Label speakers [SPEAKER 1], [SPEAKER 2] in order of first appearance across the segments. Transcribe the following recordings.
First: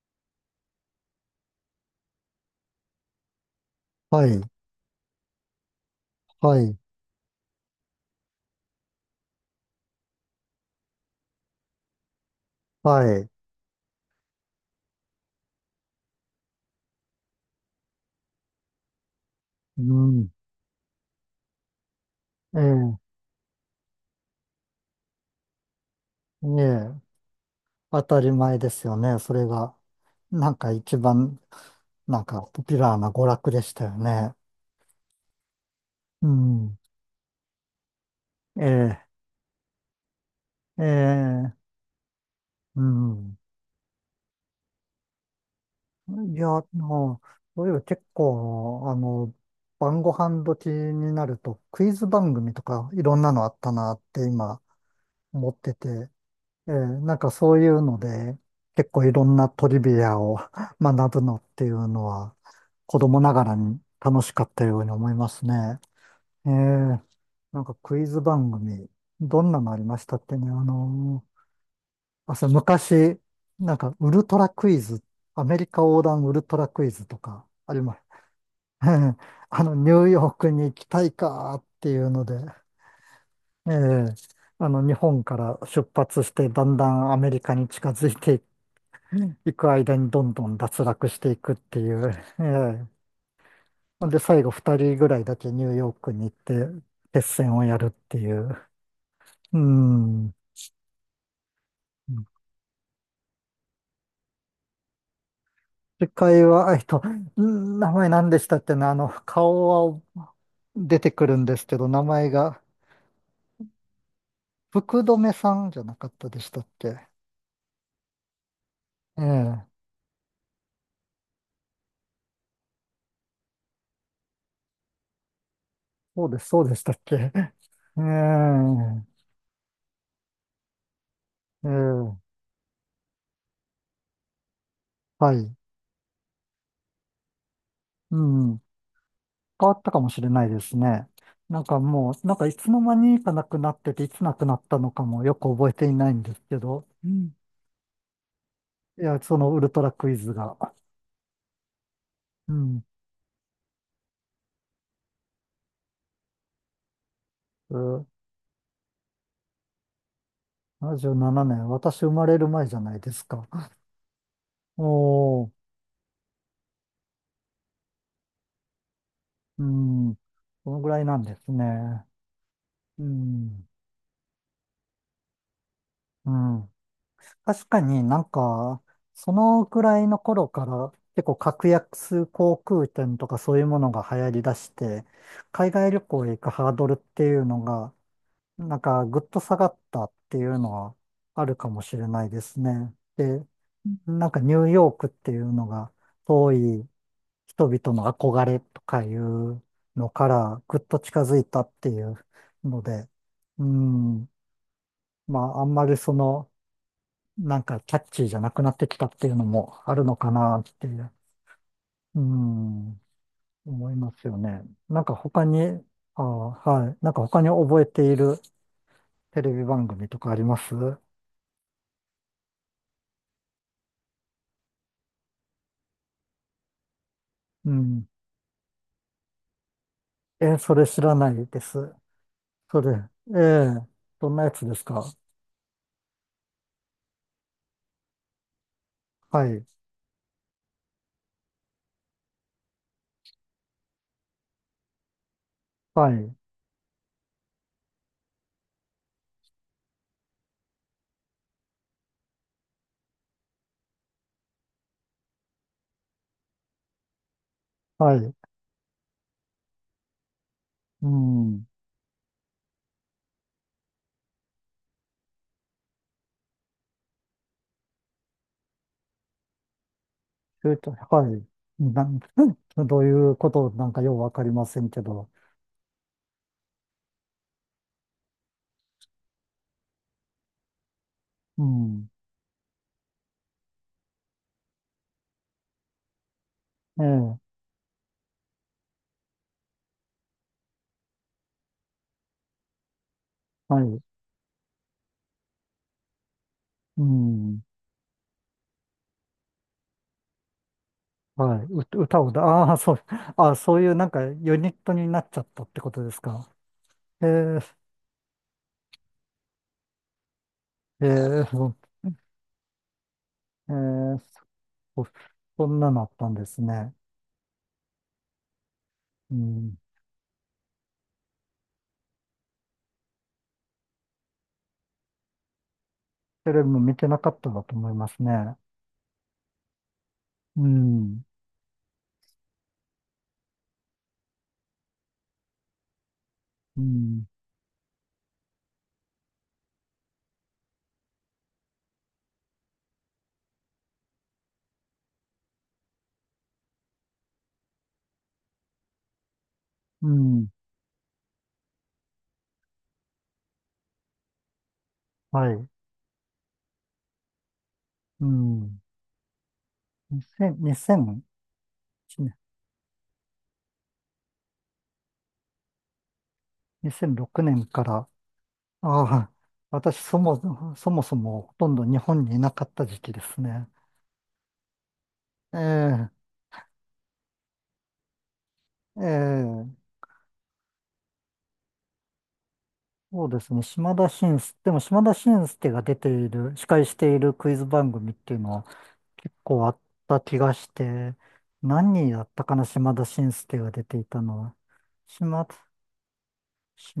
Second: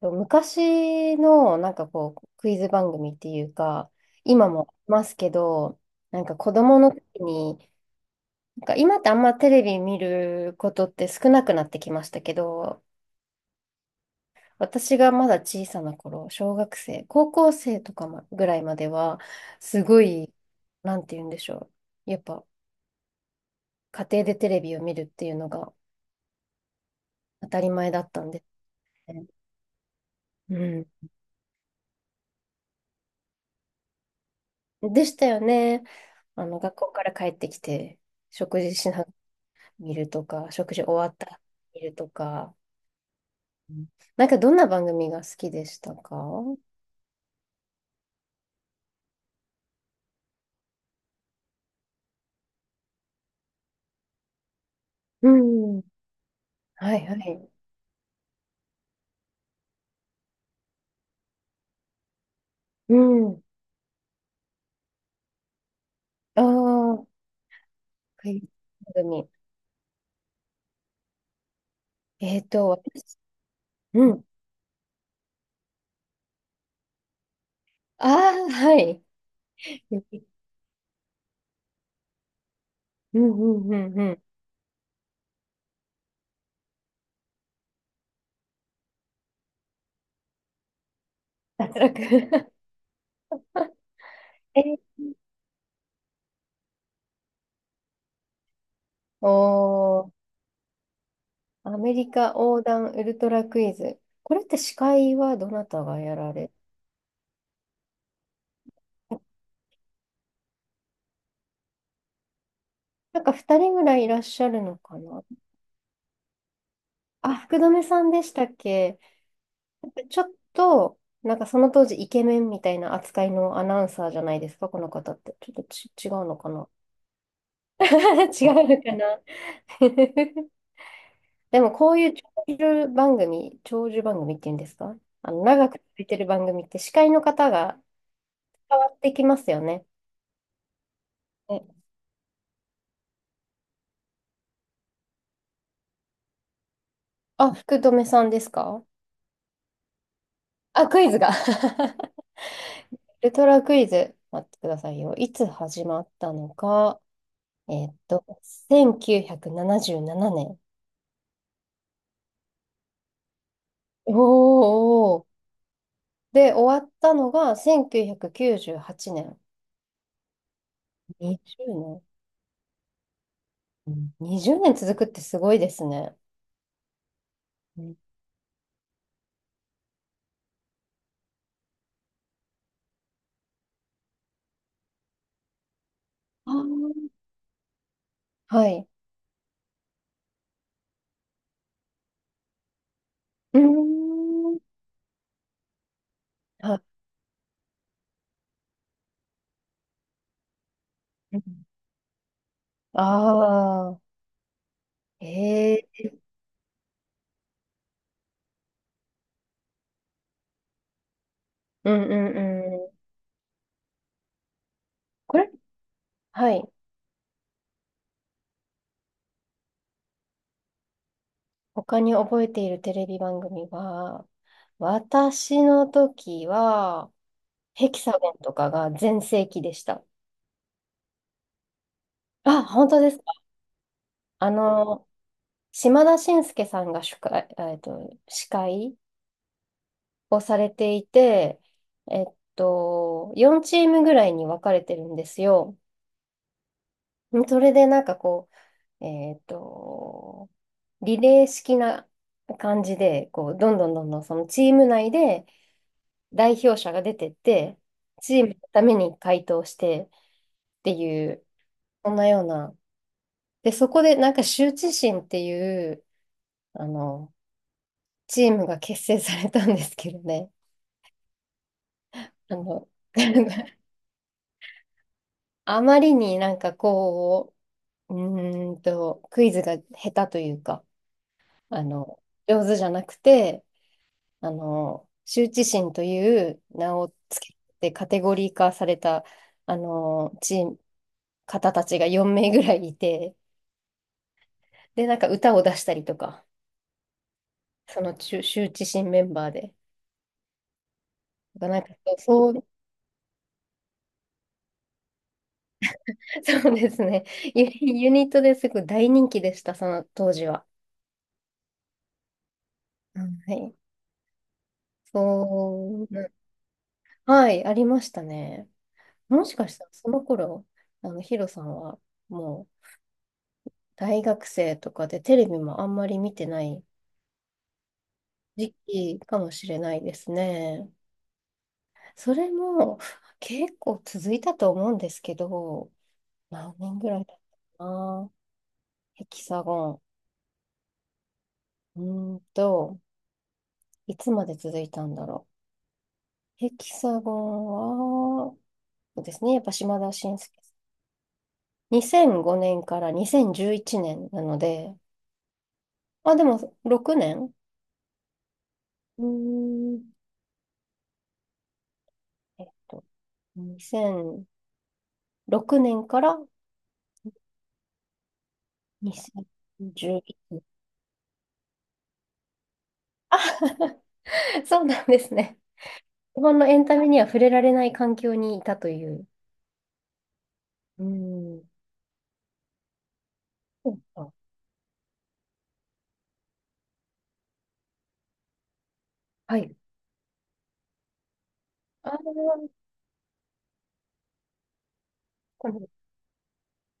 [SPEAKER 1] 昔のなんかこうクイズ番組っていうか、
[SPEAKER 2] はい、
[SPEAKER 1] 今もありますけど、なんか子
[SPEAKER 2] はい、
[SPEAKER 1] 供の時に、なんか今ってあんまテレビ見ることって少なくなってきましたけど、
[SPEAKER 2] はい。
[SPEAKER 1] 私がまだ小さな頃、小学生高校生とかまぐらいまではす
[SPEAKER 2] う
[SPEAKER 1] ご
[SPEAKER 2] ん、
[SPEAKER 1] い、なんて言うんでしょう、やっぱ
[SPEAKER 2] ええ、
[SPEAKER 1] 家庭でテレビを見るっていうのが
[SPEAKER 2] ええ、
[SPEAKER 1] 当たり前だ
[SPEAKER 2] 当
[SPEAKER 1] っ
[SPEAKER 2] た
[SPEAKER 1] たん
[SPEAKER 2] り
[SPEAKER 1] で
[SPEAKER 2] 前ですよ
[SPEAKER 1] す
[SPEAKER 2] ね。
[SPEAKER 1] ね。
[SPEAKER 2] それが、なんか一
[SPEAKER 1] う
[SPEAKER 2] 番、なんかポピュラーな娯楽でしたよね。
[SPEAKER 1] ん、でしたよね。
[SPEAKER 2] う
[SPEAKER 1] あの、学
[SPEAKER 2] ん、
[SPEAKER 1] 校から帰ってきて食事しな
[SPEAKER 2] え
[SPEAKER 1] 見るとか、食
[SPEAKER 2] え、え
[SPEAKER 1] 事終わったら
[SPEAKER 2] え、
[SPEAKER 1] 見るとか。
[SPEAKER 2] うん。
[SPEAKER 1] うん、なんかどんな番組が好きでしたか？
[SPEAKER 2] いや、もう、そういえば結構、晩ご飯時になると、クイズ番組とかいろんなのあったなって今
[SPEAKER 1] う
[SPEAKER 2] 思って
[SPEAKER 1] ん。
[SPEAKER 2] て、ええ、
[SPEAKER 1] はい
[SPEAKER 2] な
[SPEAKER 1] は
[SPEAKER 2] んか
[SPEAKER 1] い。
[SPEAKER 2] そういうので、結構いろんなトリビアを 学ぶのっていうのは、
[SPEAKER 1] う
[SPEAKER 2] 子供な
[SPEAKER 1] ん。
[SPEAKER 2] がらに楽しかったように思いますね。
[SPEAKER 1] ああ、
[SPEAKER 2] ええ、
[SPEAKER 1] は
[SPEAKER 2] なんかクイズ
[SPEAKER 1] い。
[SPEAKER 2] 番組、
[SPEAKER 1] 番組。
[SPEAKER 2] どんなのありましたってね、あ、そう、
[SPEAKER 1] 私。
[SPEAKER 2] 昔、なんか
[SPEAKER 1] う
[SPEAKER 2] ウ
[SPEAKER 1] ん。
[SPEAKER 2] ルトラクイズ、アメリカ横断ウルトラクイズとかあります。
[SPEAKER 1] ああ、はい。
[SPEAKER 2] ニューヨークに行きたいかっていうので、
[SPEAKER 1] うん
[SPEAKER 2] え
[SPEAKER 1] うんうんう
[SPEAKER 2] え、
[SPEAKER 1] ん。
[SPEAKER 2] 日本から出発して、だんだんアメリカに近づいていく行く間にどんどん脱落していくっ
[SPEAKER 1] 脱
[SPEAKER 2] ていう。え
[SPEAKER 1] 落。
[SPEAKER 2] え。ほんで、最後2
[SPEAKER 1] え、
[SPEAKER 2] 人ぐらいだけニューヨークに行って、決戦をやるっていう。
[SPEAKER 1] お
[SPEAKER 2] う
[SPEAKER 1] ー、
[SPEAKER 2] ん。
[SPEAKER 1] アメリカ横断ウルトラクイズ。これって司会はどなたが
[SPEAKER 2] 次
[SPEAKER 1] やら
[SPEAKER 2] 回
[SPEAKER 1] れ、
[SPEAKER 2] は、名前何でしたっけね、顔は出てくるんですけど、名前が、
[SPEAKER 1] なんか2人ぐらいいらっしゃるのか
[SPEAKER 2] 福
[SPEAKER 1] な。
[SPEAKER 2] 留さんじゃなかったでしたっけ？
[SPEAKER 1] あ、福留さんでしたっけ？
[SPEAKER 2] ええ。
[SPEAKER 1] ちょっと、なんかその当時イケメンみたいな扱いのアナウンサーじゃないですか、この方って。ちょっとち、違う
[SPEAKER 2] そう
[SPEAKER 1] の
[SPEAKER 2] です、
[SPEAKER 1] か
[SPEAKER 2] そ
[SPEAKER 1] な？
[SPEAKER 2] うでしたっけ？ え
[SPEAKER 1] 違
[SPEAKER 2] え。
[SPEAKER 1] うのかな？ で
[SPEAKER 2] え
[SPEAKER 1] もこういう
[SPEAKER 2] え。
[SPEAKER 1] 長寿番組、長寿番組っていうんですか？あ
[SPEAKER 2] は
[SPEAKER 1] の、
[SPEAKER 2] い。
[SPEAKER 1] 長く続いてる番組って司会の方が
[SPEAKER 2] うん。
[SPEAKER 1] 変わってきますよ
[SPEAKER 2] 変わっ
[SPEAKER 1] ね。
[SPEAKER 2] たかもしれないですね。なん
[SPEAKER 1] え
[SPEAKER 2] かもう、なんかいつの間にかなくなってて、いつなくなったのかもよく覚えていないんですけど、うん。
[SPEAKER 1] あ、福留さんですか？
[SPEAKER 2] いや、そのウルトラクイズが。
[SPEAKER 1] あ、クイズが。
[SPEAKER 2] うん。
[SPEAKER 1] ウルトラクイズ、待ってくださいよ。いつ始まったのか。
[SPEAKER 2] うん、
[SPEAKER 1] 1977年。
[SPEAKER 2] 77年、私生まれる前じゃないですか？
[SPEAKER 1] おおー。
[SPEAKER 2] おー、
[SPEAKER 1] で、終わったのが1998年。
[SPEAKER 2] うん。このぐらいなんです
[SPEAKER 1] 20年？
[SPEAKER 2] ね。うん。
[SPEAKER 1] 20 年続くってすごいですね。
[SPEAKER 2] うん。確かになんか、そのくらいの頃から結構格安航空券とかそういうものが流行り出して、海外旅行へ行く
[SPEAKER 1] ああ
[SPEAKER 2] ハードルっ
[SPEAKER 1] ー、
[SPEAKER 2] ていうのが、
[SPEAKER 1] は
[SPEAKER 2] なん
[SPEAKER 1] い。
[SPEAKER 2] かぐっと下がったっていうのはあるかもしれないですね。で、
[SPEAKER 1] うー
[SPEAKER 2] なんかニ
[SPEAKER 1] ん。
[SPEAKER 2] ューヨークっていうのが遠
[SPEAKER 1] あ、
[SPEAKER 2] い人々の憧れとかいうのからぐっと近づ
[SPEAKER 1] う。
[SPEAKER 2] いたっていうので、う
[SPEAKER 1] ああ
[SPEAKER 2] ん、まああんま
[SPEAKER 1] ー、
[SPEAKER 2] り
[SPEAKER 1] ええ、
[SPEAKER 2] その、なんかキャッチーじゃなくなってきたっていうのもあるのかなって、
[SPEAKER 1] うんう
[SPEAKER 2] う
[SPEAKER 1] んう
[SPEAKER 2] ん、
[SPEAKER 1] ん。
[SPEAKER 2] 思いますよね。なんか
[SPEAKER 1] こ
[SPEAKER 2] 他
[SPEAKER 1] れ、
[SPEAKER 2] に、あ
[SPEAKER 1] はい。
[SPEAKER 2] ー、はい。なんか他に覚えているテレビ番組とかあります？
[SPEAKER 1] 他に覚えているテレビ番組は、私の時は、
[SPEAKER 2] う
[SPEAKER 1] ヘキ
[SPEAKER 2] ん。
[SPEAKER 1] サゴンとかが全盛期でした。
[SPEAKER 2] え、それ知らないです。
[SPEAKER 1] あ、
[SPEAKER 2] そ
[SPEAKER 1] 本
[SPEAKER 2] れ、
[SPEAKER 1] 当ですか？
[SPEAKER 2] ええ、どんな
[SPEAKER 1] あ
[SPEAKER 2] やつですか？
[SPEAKER 1] の、島田紳介さんが司会、えっと、司会
[SPEAKER 2] はい、
[SPEAKER 1] をされていて、えっ4チームぐらいに分かれてるんですよ。
[SPEAKER 2] はい、
[SPEAKER 1] それでなんかこう、リレー式な感じで、こう、どんどんどんどんそのチーム内で代表者が出てって、
[SPEAKER 2] はい。
[SPEAKER 1] チームのために回答してって
[SPEAKER 2] う
[SPEAKER 1] いう、
[SPEAKER 2] ん。
[SPEAKER 1] そんなような。で、そこでなんか羞恥心っていう、あの、チームが結成されたんですけどね。
[SPEAKER 2] ちょいとはい。
[SPEAKER 1] あの、
[SPEAKER 2] どういうこ となんかようわかりませんけど。
[SPEAKER 1] あまりになんかこう、うクイズが下手というか、
[SPEAKER 2] う
[SPEAKER 1] あ
[SPEAKER 2] ん。
[SPEAKER 1] の、上手じゃなくて、あの、羞恥心という名
[SPEAKER 2] え
[SPEAKER 1] を
[SPEAKER 2] え、
[SPEAKER 1] つけてカテゴリー化された、あの、チーム、方たちが4名ぐらいいて、
[SPEAKER 2] はい。
[SPEAKER 1] で、なんか歌を出したりとか、
[SPEAKER 2] うん。
[SPEAKER 1] その羞羞恥心メンバーで。
[SPEAKER 2] はい。
[SPEAKER 1] なん
[SPEAKER 2] う、
[SPEAKER 1] かそ
[SPEAKER 2] 歌
[SPEAKER 1] う、
[SPEAKER 2] をだ、
[SPEAKER 1] そう、
[SPEAKER 2] ああ、そう、ああ、そういうなんかユニットになっちゃったってことです か？
[SPEAKER 1] そうですね。
[SPEAKER 2] ええ、
[SPEAKER 1] ユニットですごい大人気でした、その当時は。
[SPEAKER 2] ええ、そう
[SPEAKER 1] うん、は
[SPEAKER 2] え
[SPEAKER 1] い。
[SPEAKER 2] ーそ、そんなのあ
[SPEAKER 1] そ
[SPEAKER 2] った
[SPEAKER 1] う、
[SPEAKER 2] んですね。
[SPEAKER 1] はい、ありましたね。
[SPEAKER 2] う
[SPEAKER 1] もしか
[SPEAKER 2] ん。
[SPEAKER 1] したらその頃、あの、ヒロさんはもう大学生とかでテレビもあんまり見て
[SPEAKER 2] テレ
[SPEAKER 1] な
[SPEAKER 2] ビも
[SPEAKER 1] い
[SPEAKER 2] 見てなかったんだと思いますね。
[SPEAKER 1] 時期かもしれないです
[SPEAKER 2] う
[SPEAKER 1] ね。
[SPEAKER 2] ん、
[SPEAKER 1] それも結構続いたと思うんですけど、何
[SPEAKER 2] う
[SPEAKER 1] 年ぐらい
[SPEAKER 2] ん、
[SPEAKER 1] だったかな。ヘキサゴン。いつまで続いたんだろう。ヘキサゴンは、そうですね、やっぱ島
[SPEAKER 2] う
[SPEAKER 1] 田紳
[SPEAKER 2] ん、
[SPEAKER 1] 助さん。2005年から2011年なので、
[SPEAKER 2] はい。
[SPEAKER 1] まあ、でも6年。
[SPEAKER 2] うん。
[SPEAKER 1] うーん
[SPEAKER 2] 2000、2 0
[SPEAKER 1] えっと、2006年から
[SPEAKER 2] 0年、6年から、ああ、私、
[SPEAKER 1] 2011。
[SPEAKER 2] そもそもほとんど日本にいなかった時期ですね。
[SPEAKER 1] そうなんですね。
[SPEAKER 2] え
[SPEAKER 1] 日本のエンタメには触れられない環境にいたと
[SPEAKER 2] え、
[SPEAKER 1] いう。
[SPEAKER 2] ええ、
[SPEAKER 1] うん。
[SPEAKER 2] そうですね。
[SPEAKER 1] そ
[SPEAKER 2] 島
[SPEAKER 1] う
[SPEAKER 2] 田
[SPEAKER 1] か、
[SPEAKER 2] 紳助。でも島田紳助が出ている、司会しているクイズ番組っていうのは結
[SPEAKER 1] は
[SPEAKER 2] 構あ
[SPEAKER 1] い。
[SPEAKER 2] った気がして、何
[SPEAKER 1] ああ、
[SPEAKER 2] やったかな、島田紳助が出ていたのは。島、
[SPEAKER 1] この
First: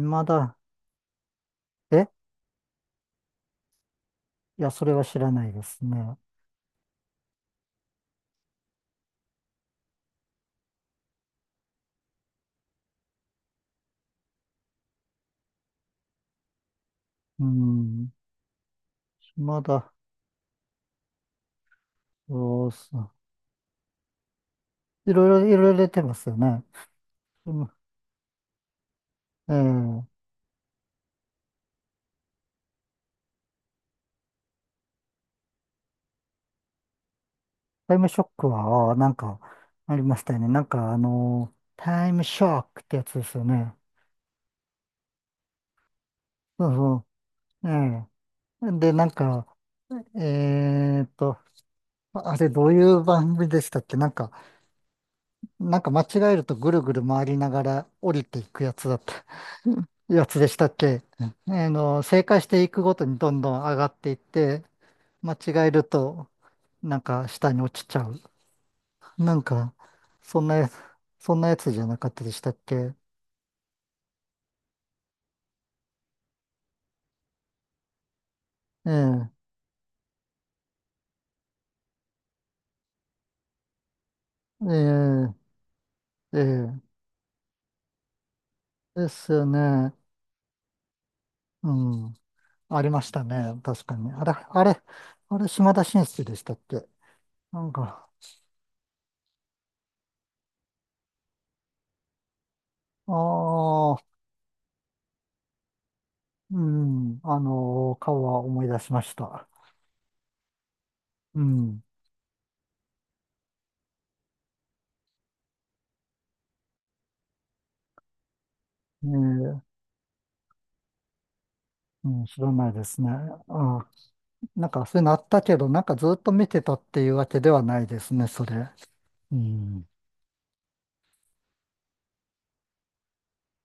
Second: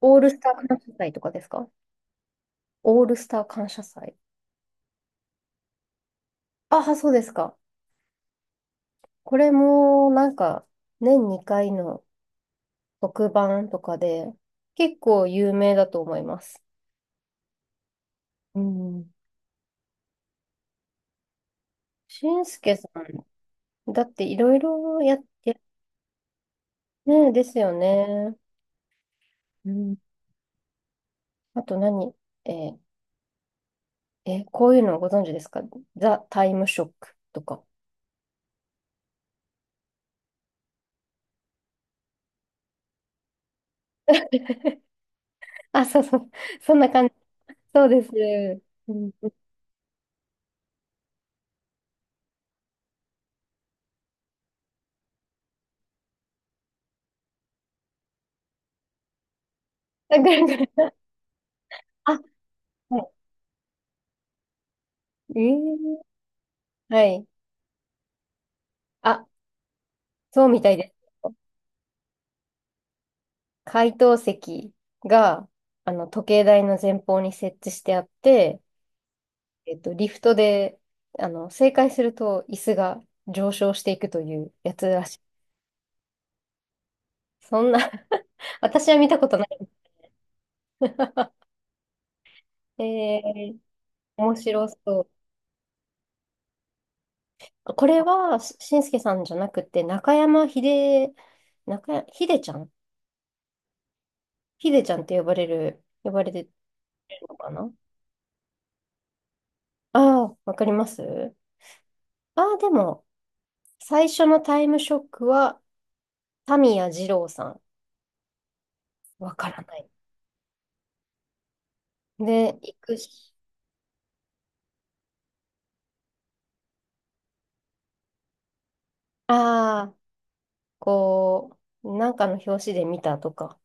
[SPEAKER 1] オールスタ
[SPEAKER 2] 田、
[SPEAKER 1] ー感謝祭とかですか？
[SPEAKER 2] え
[SPEAKER 1] オールスター感謝祭。
[SPEAKER 2] いや、それは知らないですね。
[SPEAKER 1] ああ、そうですか。これも、なんか、年2回の特番とかで、結構有名だと思います。
[SPEAKER 2] うん、
[SPEAKER 1] うん。
[SPEAKER 2] 島田、
[SPEAKER 1] 俊
[SPEAKER 2] そう
[SPEAKER 1] 介さ
[SPEAKER 2] そう。
[SPEAKER 1] ん、だっていろいろ
[SPEAKER 2] い
[SPEAKER 1] や、
[SPEAKER 2] ろいろ、いろいろ出てますよね。
[SPEAKER 1] ねえ、です
[SPEAKER 2] うん、
[SPEAKER 1] よね。
[SPEAKER 2] え
[SPEAKER 1] うん。
[SPEAKER 2] え。
[SPEAKER 1] あと何、えーこういうのご存知ですか？ザ・タイムショックとか。
[SPEAKER 2] タイムショックは、ああなんか、ありましたよね。なんか、タイムショックってやつですよね。
[SPEAKER 1] あ、そうそう。
[SPEAKER 2] そう
[SPEAKER 1] そんな
[SPEAKER 2] そ
[SPEAKER 1] 感じ。
[SPEAKER 2] う。
[SPEAKER 1] そうで
[SPEAKER 2] え
[SPEAKER 1] す。
[SPEAKER 2] え。で、
[SPEAKER 1] う
[SPEAKER 2] なん
[SPEAKER 1] ん。
[SPEAKER 2] か、えーっと、あれどういう番組でしたっけ？なんか、なんか間違えるとぐるぐる回りながら降りていくやつだった、
[SPEAKER 1] あ、
[SPEAKER 2] や
[SPEAKER 1] ぐ
[SPEAKER 2] つ
[SPEAKER 1] る
[SPEAKER 2] でし
[SPEAKER 1] ぐ
[SPEAKER 2] たっ
[SPEAKER 1] る。
[SPEAKER 2] け？うん。
[SPEAKER 1] あ、
[SPEAKER 2] 正解していくごと
[SPEAKER 1] は
[SPEAKER 2] にどんどん上がっていって、間
[SPEAKER 1] い。
[SPEAKER 2] 違えると、なん
[SPEAKER 1] はい。
[SPEAKER 2] か下に落ちちゃう。
[SPEAKER 1] あ、
[SPEAKER 2] なんか、そ
[SPEAKER 1] そ
[SPEAKER 2] ん
[SPEAKER 1] う
[SPEAKER 2] な
[SPEAKER 1] み
[SPEAKER 2] や
[SPEAKER 1] た
[SPEAKER 2] つ、
[SPEAKER 1] いです。
[SPEAKER 2] そんなやつじゃなかったでしたっけ？
[SPEAKER 1] 解答席が、あの、時計台の前方に設置してあって、
[SPEAKER 2] ええ、
[SPEAKER 1] リフトで、あの、正解すると椅子が上昇していくという
[SPEAKER 2] え
[SPEAKER 1] やつらしい。
[SPEAKER 2] え、ええ、
[SPEAKER 1] そんな。 私は
[SPEAKER 2] で
[SPEAKER 1] 見たこ
[SPEAKER 2] す
[SPEAKER 1] とな
[SPEAKER 2] よ
[SPEAKER 1] い。
[SPEAKER 2] ね。うん、あ
[SPEAKER 1] え
[SPEAKER 2] りました
[SPEAKER 1] ー、
[SPEAKER 2] ね。確かに。あれ、
[SPEAKER 1] 面
[SPEAKER 2] あ
[SPEAKER 1] 白
[SPEAKER 2] れ、
[SPEAKER 1] そ
[SPEAKER 2] あれ、島田紳助でしたっけ？なん
[SPEAKER 1] う。これ
[SPEAKER 2] か、
[SPEAKER 1] は、しんすけさんじゃなくて、中山秀、中や、秀ちゃん
[SPEAKER 2] ああ、
[SPEAKER 1] 秀ちゃんって呼ばれる、呼ばれてる
[SPEAKER 2] うん、
[SPEAKER 1] のかな。
[SPEAKER 2] 顔は思い出しました。
[SPEAKER 1] ああー、わかります。
[SPEAKER 2] うん。
[SPEAKER 1] ああー、でも、最初のタイムショックは、タミヤ二郎さん。
[SPEAKER 2] え
[SPEAKER 1] わか
[SPEAKER 2] ー、
[SPEAKER 1] らない。
[SPEAKER 2] うん、知
[SPEAKER 1] で、
[SPEAKER 2] らない
[SPEAKER 1] 行
[SPEAKER 2] で
[SPEAKER 1] く
[SPEAKER 2] すね。
[SPEAKER 1] し、
[SPEAKER 2] あー、なんかそういうのあったけど、なんかずっと見てたっていうわけではないですね、それ。
[SPEAKER 1] あ
[SPEAKER 2] うん。
[SPEAKER 1] あ、こう、なんかの表紙で見たとか、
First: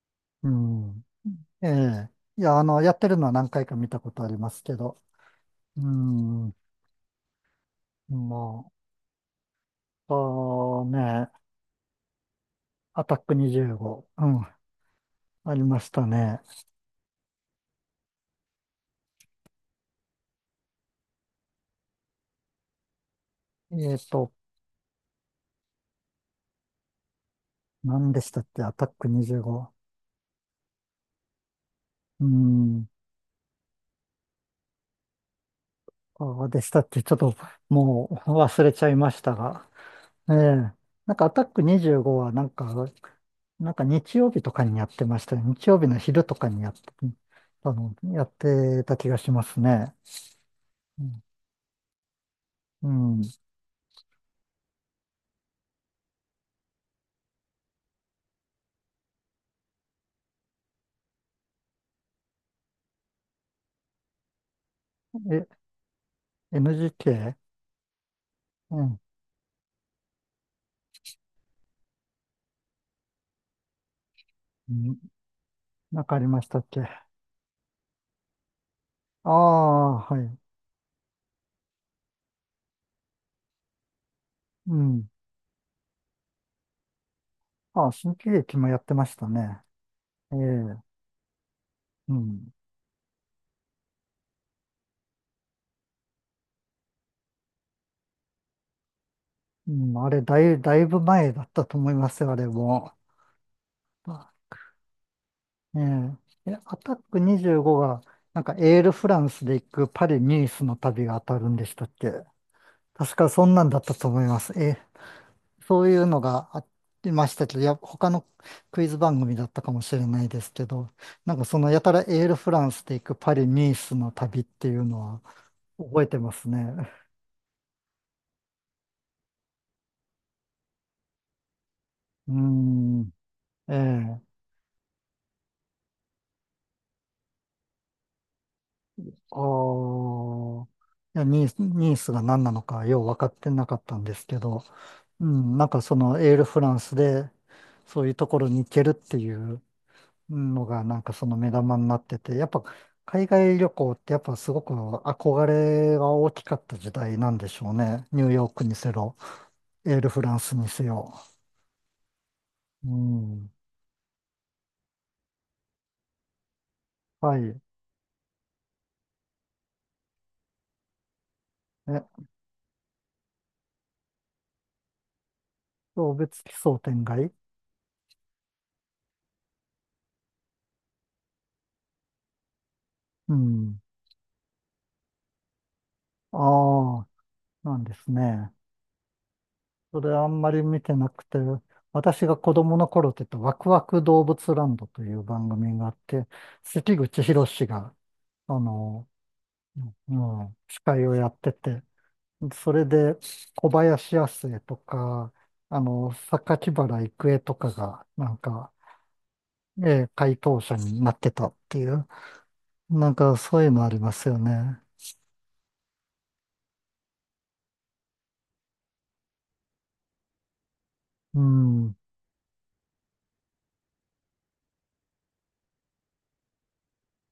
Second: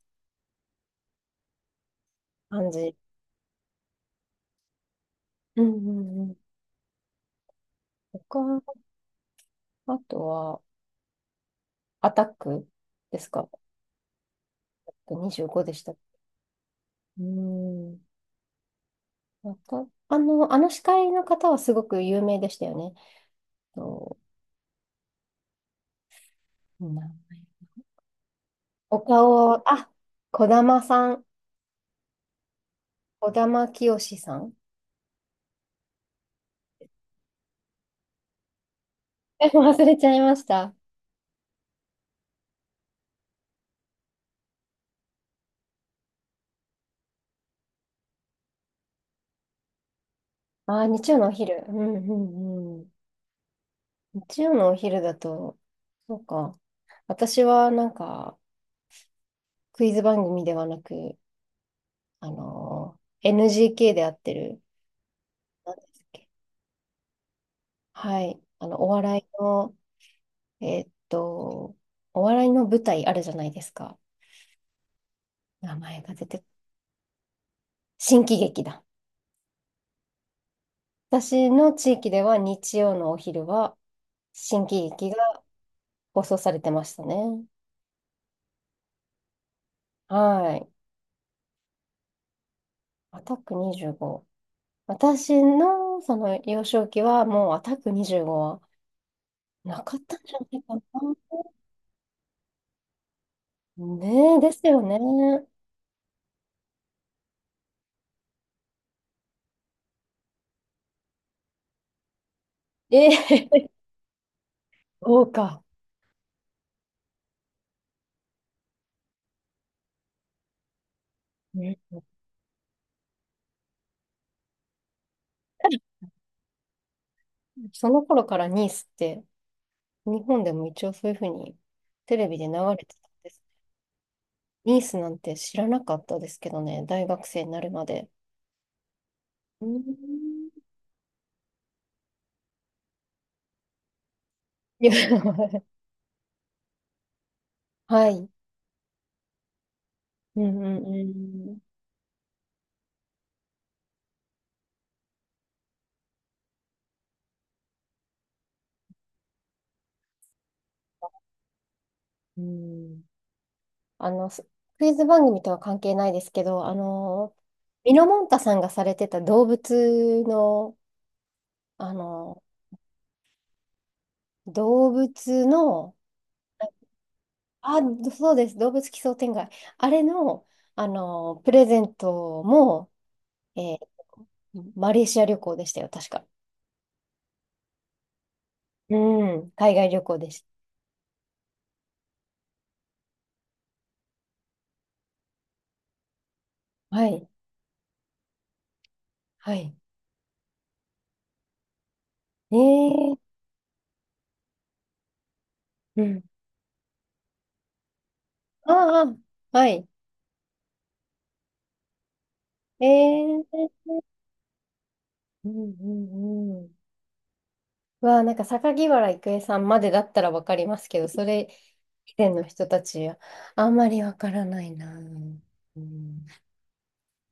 [SPEAKER 2] うん。ええ。いや、
[SPEAKER 1] 感
[SPEAKER 2] や
[SPEAKER 1] じ。
[SPEAKER 2] ってるのは何回か見たことありますけど。
[SPEAKER 1] うん
[SPEAKER 2] う
[SPEAKER 1] うんうん。
[SPEAKER 2] ん。ま
[SPEAKER 1] 他、あ
[SPEAKER 2] あ、
[SPEAKER 1] とは、
[SPEAKER 2] あね、
[SPEAKER 1] アタック、
[SPEAKER 2] アタッ
[SPEAKER 1] です
[SPEAKER 2] ク
[SPEAKER 1] か？
[SPEAKER 2] 25。うん、あり
[SPEAKER 1] 25 で
[SPEAKER 2] ま
[SPEAKER 1] し
[SPEAKER 2] し
[SPEAKER 1] た。
[SPEAKER 2] たね。
[SPEAKER 1] うん。あの、司会の方はすごく有名でしたよね。
[SPEAKER 2] えっ
[SPEAKER 1] と、
[SPEAKER 2] と、
[SPEAKER 1] 名前、
[SPEAKER 2] 何でしたっけ、アタッ
[SPEAKER 1] お
[SPEAKER 2] ク
[SPEAKER 1] 顔
[SPEAKER 2] 25。
[SPEAKER 1] を、あ、児玉さん、
[SPEAKER 2] うん。
[SPEAKER 1] 児玉清さん。
[SPEAKER 2] ああ、でしたっけ？ちょっともう忘れちゃいました
[SPEAKER 1] え、
[SPEAKER 2] が。
[SPEAKER 1] 忘れちゃい
[SPEAKER 2] え
[SPEAKER 1] ま
[SPEAKER 2] え。
[SPEAKER 1] した。
[SPEAKER 2] なんかアタック25はなんか、日曜日とかにやってましたよ。日曜日の昼とかにやって、やってた気がしますね。
[SPEAKER 1] あー、
[SPEAKER 2] う
[SPEAKER 1] 日曜
[SPEAKER 2] ん。
[SPEAKER 1] のお昼。うんうんう
[SPEAKER 2] う
[SPEAKER 1] ん。
[SPEAKER 2] ん、
[SPEAKER 1] 日曜のお昼だと、そうか。私はなんか、クイズ番組ではなく、あのー NGK でやってる、
[SPEAKER 2] え、
[SPEAKER 1] なんですっけ。
[SPEAKER 2] NGK?
[SPEAKER 1] はい。あ
[SPEAKER 2] う
[SPEAKER 1] の、
[SPEAKER 2] ん。
[SPEAKER 1] えーっと、お笑いの舞台あるじゃないですか。
[SPEAKER 2] うん、
[SPEAKER 1] 名前
[SPEAKER 2] なん
[SPEAKER 1] が
[SPEAKER 2] かあ
[SPEAKER 1] 出
[SPEAKER 2] りま
[SPEAKER 1] て、
[SPEAKER 2] したっけ？あ
[SPEAKER 1] 新喜劇だ。
[SPEAKER 2] あ、はい。
[SPEAKER 1] 私の地域では日曜のお昼は新
[SPEAKER 2] う
[SPEAKER 1] 喜
[SPEAKER 2] ん。
[SPEAKER 1] 劇が放送されてましたね。
[SPEAKER 2] ああ、新喜劇もやってましたね。え
[SPEAKER 1] はい。
[SPEAKER 2] え。うん。
[SPEAKER 1] アタック25。私のその幼少期はもうアタック25は
[SPEAKER 2] う
[SPEAKER 1] な
[SPEAKER 2] ん、
[SPEAKER 1] かっ
[SPEAKER 2] あ
[SPEAKER 1] たん
[SPEAKER 2] れ、
[SPEAKER 1] じ
[SPEAKER 2] だ
[SPEAKER 1] ゃな
[SPEAKER 2] い、
[SPEAKER 1] い
[SPEAKER 2] だ
[SPEAKER 1] かな。
[SPEAKER 2] いぶ前だったと思いますよ、あれも。
[SPEAKER 1] ねえ、ですよね。
[SPEAKER 2] ええ、アタック25が、なんかエールフランスで行くパリ・ニースの旅が当たるんでしたっけ？
[SPEAKER 1] え
[SPEAKER 2] 確かそんな
[SPEAKER 1] え。
[SPEAKER 2] んだったと思います。ええ、
[SPEAKER 1] そうか。
[SPEAKER 2] そういうのがありましたけど、いや、他のクイズ番組だったかもしれないですけど、なんか その
[SPEAKER 1] ね、
[SPEAKER 2] やたらエールフランスで行くパリ・ニースの旅っていうのは覚えてますね。
[SPEAKER 1] その頃からニースって日本でも一応そういうふうにテレ
[SPEAKER 2] うー
[SPEAKER 1] ビで流れてた
[SPEAKER 2] ん、
[SPEAKER 1] んです。
[SPEAKER 2] ええ、
[SPEAKER 1] ニースなんて知らなかったですけどね、大学生になるまで。
[SPEAKER 2] あ
[SPEAKER 1] うん。
[SPEAKER 2] あ、いや、ニースが何なのかよう分かってなかったんですけど、
[SPEAKER 1] いや。
[SPEAKER 2] うん、なん かそのエールフランスでそう
[SPEAKER 1] は
[SPEAKER 2] いうと
[SPEAKER 1] い。
[SPEAKER 2] ころに行けるっていう
[SPEAKER 1] う
[SPEAKER 2] の
[SPEAKER 1] ん
[SPEAKER 2] がなんかその目
[SPEAKER 1] うん
[SPEAKER 2] 玉になってて、やっぱ海外旅行ってやっぱすごく憧れが大きかった時代なんでしょうね。ニューヨークにせろ、エールフランスにせよ。
[SPEAKER 1] う
[SPEAKER 2] う
[SPEAKER 1] ん。うん。
[SPEAKER 2] ん。
[SPEAKER 1] あの、クイズ番組とは関係ないですけど、あの、
[SPEAKER 2] はい。
[SPEAKER 1] ミノモンタさんがされてた動物の、あ
[SPEAKER 2] え、
[SPEAKER 1] の、動物の、
[SPEAKER 2] 送別奇想天外？
[SPEAKER 1] あ、そうです、動物奇想天外。あれの、あの、プレゼントも、
[SPEAKER 2] う
[SPEAKER 1] えー
[SPEAKER 2] ん。
[SPEAKER 1] マレーシア旅行でしたよ、確か。
[SPEAKER 2] ああ、なんですね。
[SPEAKER 1] うん、海外
[SPEAKER 2] そ
[SPEAKER 1] 旅
[SPEAKER 2] れ
[SPEAKER 1] 行
[SPEAKER 2] あ
[SPEAKER 1] で
[SPEAKER 2] ん
[SPEAKER 1] し
[SPEAKER 2] まり見てなくて、私が子供の頃って言ったワクワク動物ランドという番組があって、
[SPEAKER 1] た。
[SPEAKER 2] 関
[SPEAKER 1] は
[SPEAKER 2] 口
[SPEAKER 1] い、
[SPEAKER 2] 宏が、あの、
[SPEAKER 1] はい。
[SPEAKER 2] うん、司会をやってて、
[SPEAKER 1] え
[SPEAKER 2] それで
[SPEAKER 1] ー、
[SPEAKER 2] 小林亜星とか、
[SPEAKER 1] うん。
[SPEAKER 2] 榊原郁恵とかが、なんか、
[SPEAKER 1] ああ、はい。
[SPEAKER 2] 回答者になってたっていう、
[SPEAKER 1] え
[SPEAKER 2] なんかそういうの
[SPEAKER 1] ー、
[SPEAKER 2] ありますよね。
[SPEAKER 1] うんうんうん。うわあ、なんか榊原郁恵さんまでだったらわかりますけど、そ
[SPEAKER 2] う
[SPEAKER 1] れ
[SPEAKER 2] ん。
[SPEAKER 1] 以前の人たちはあんまりわからないな。うん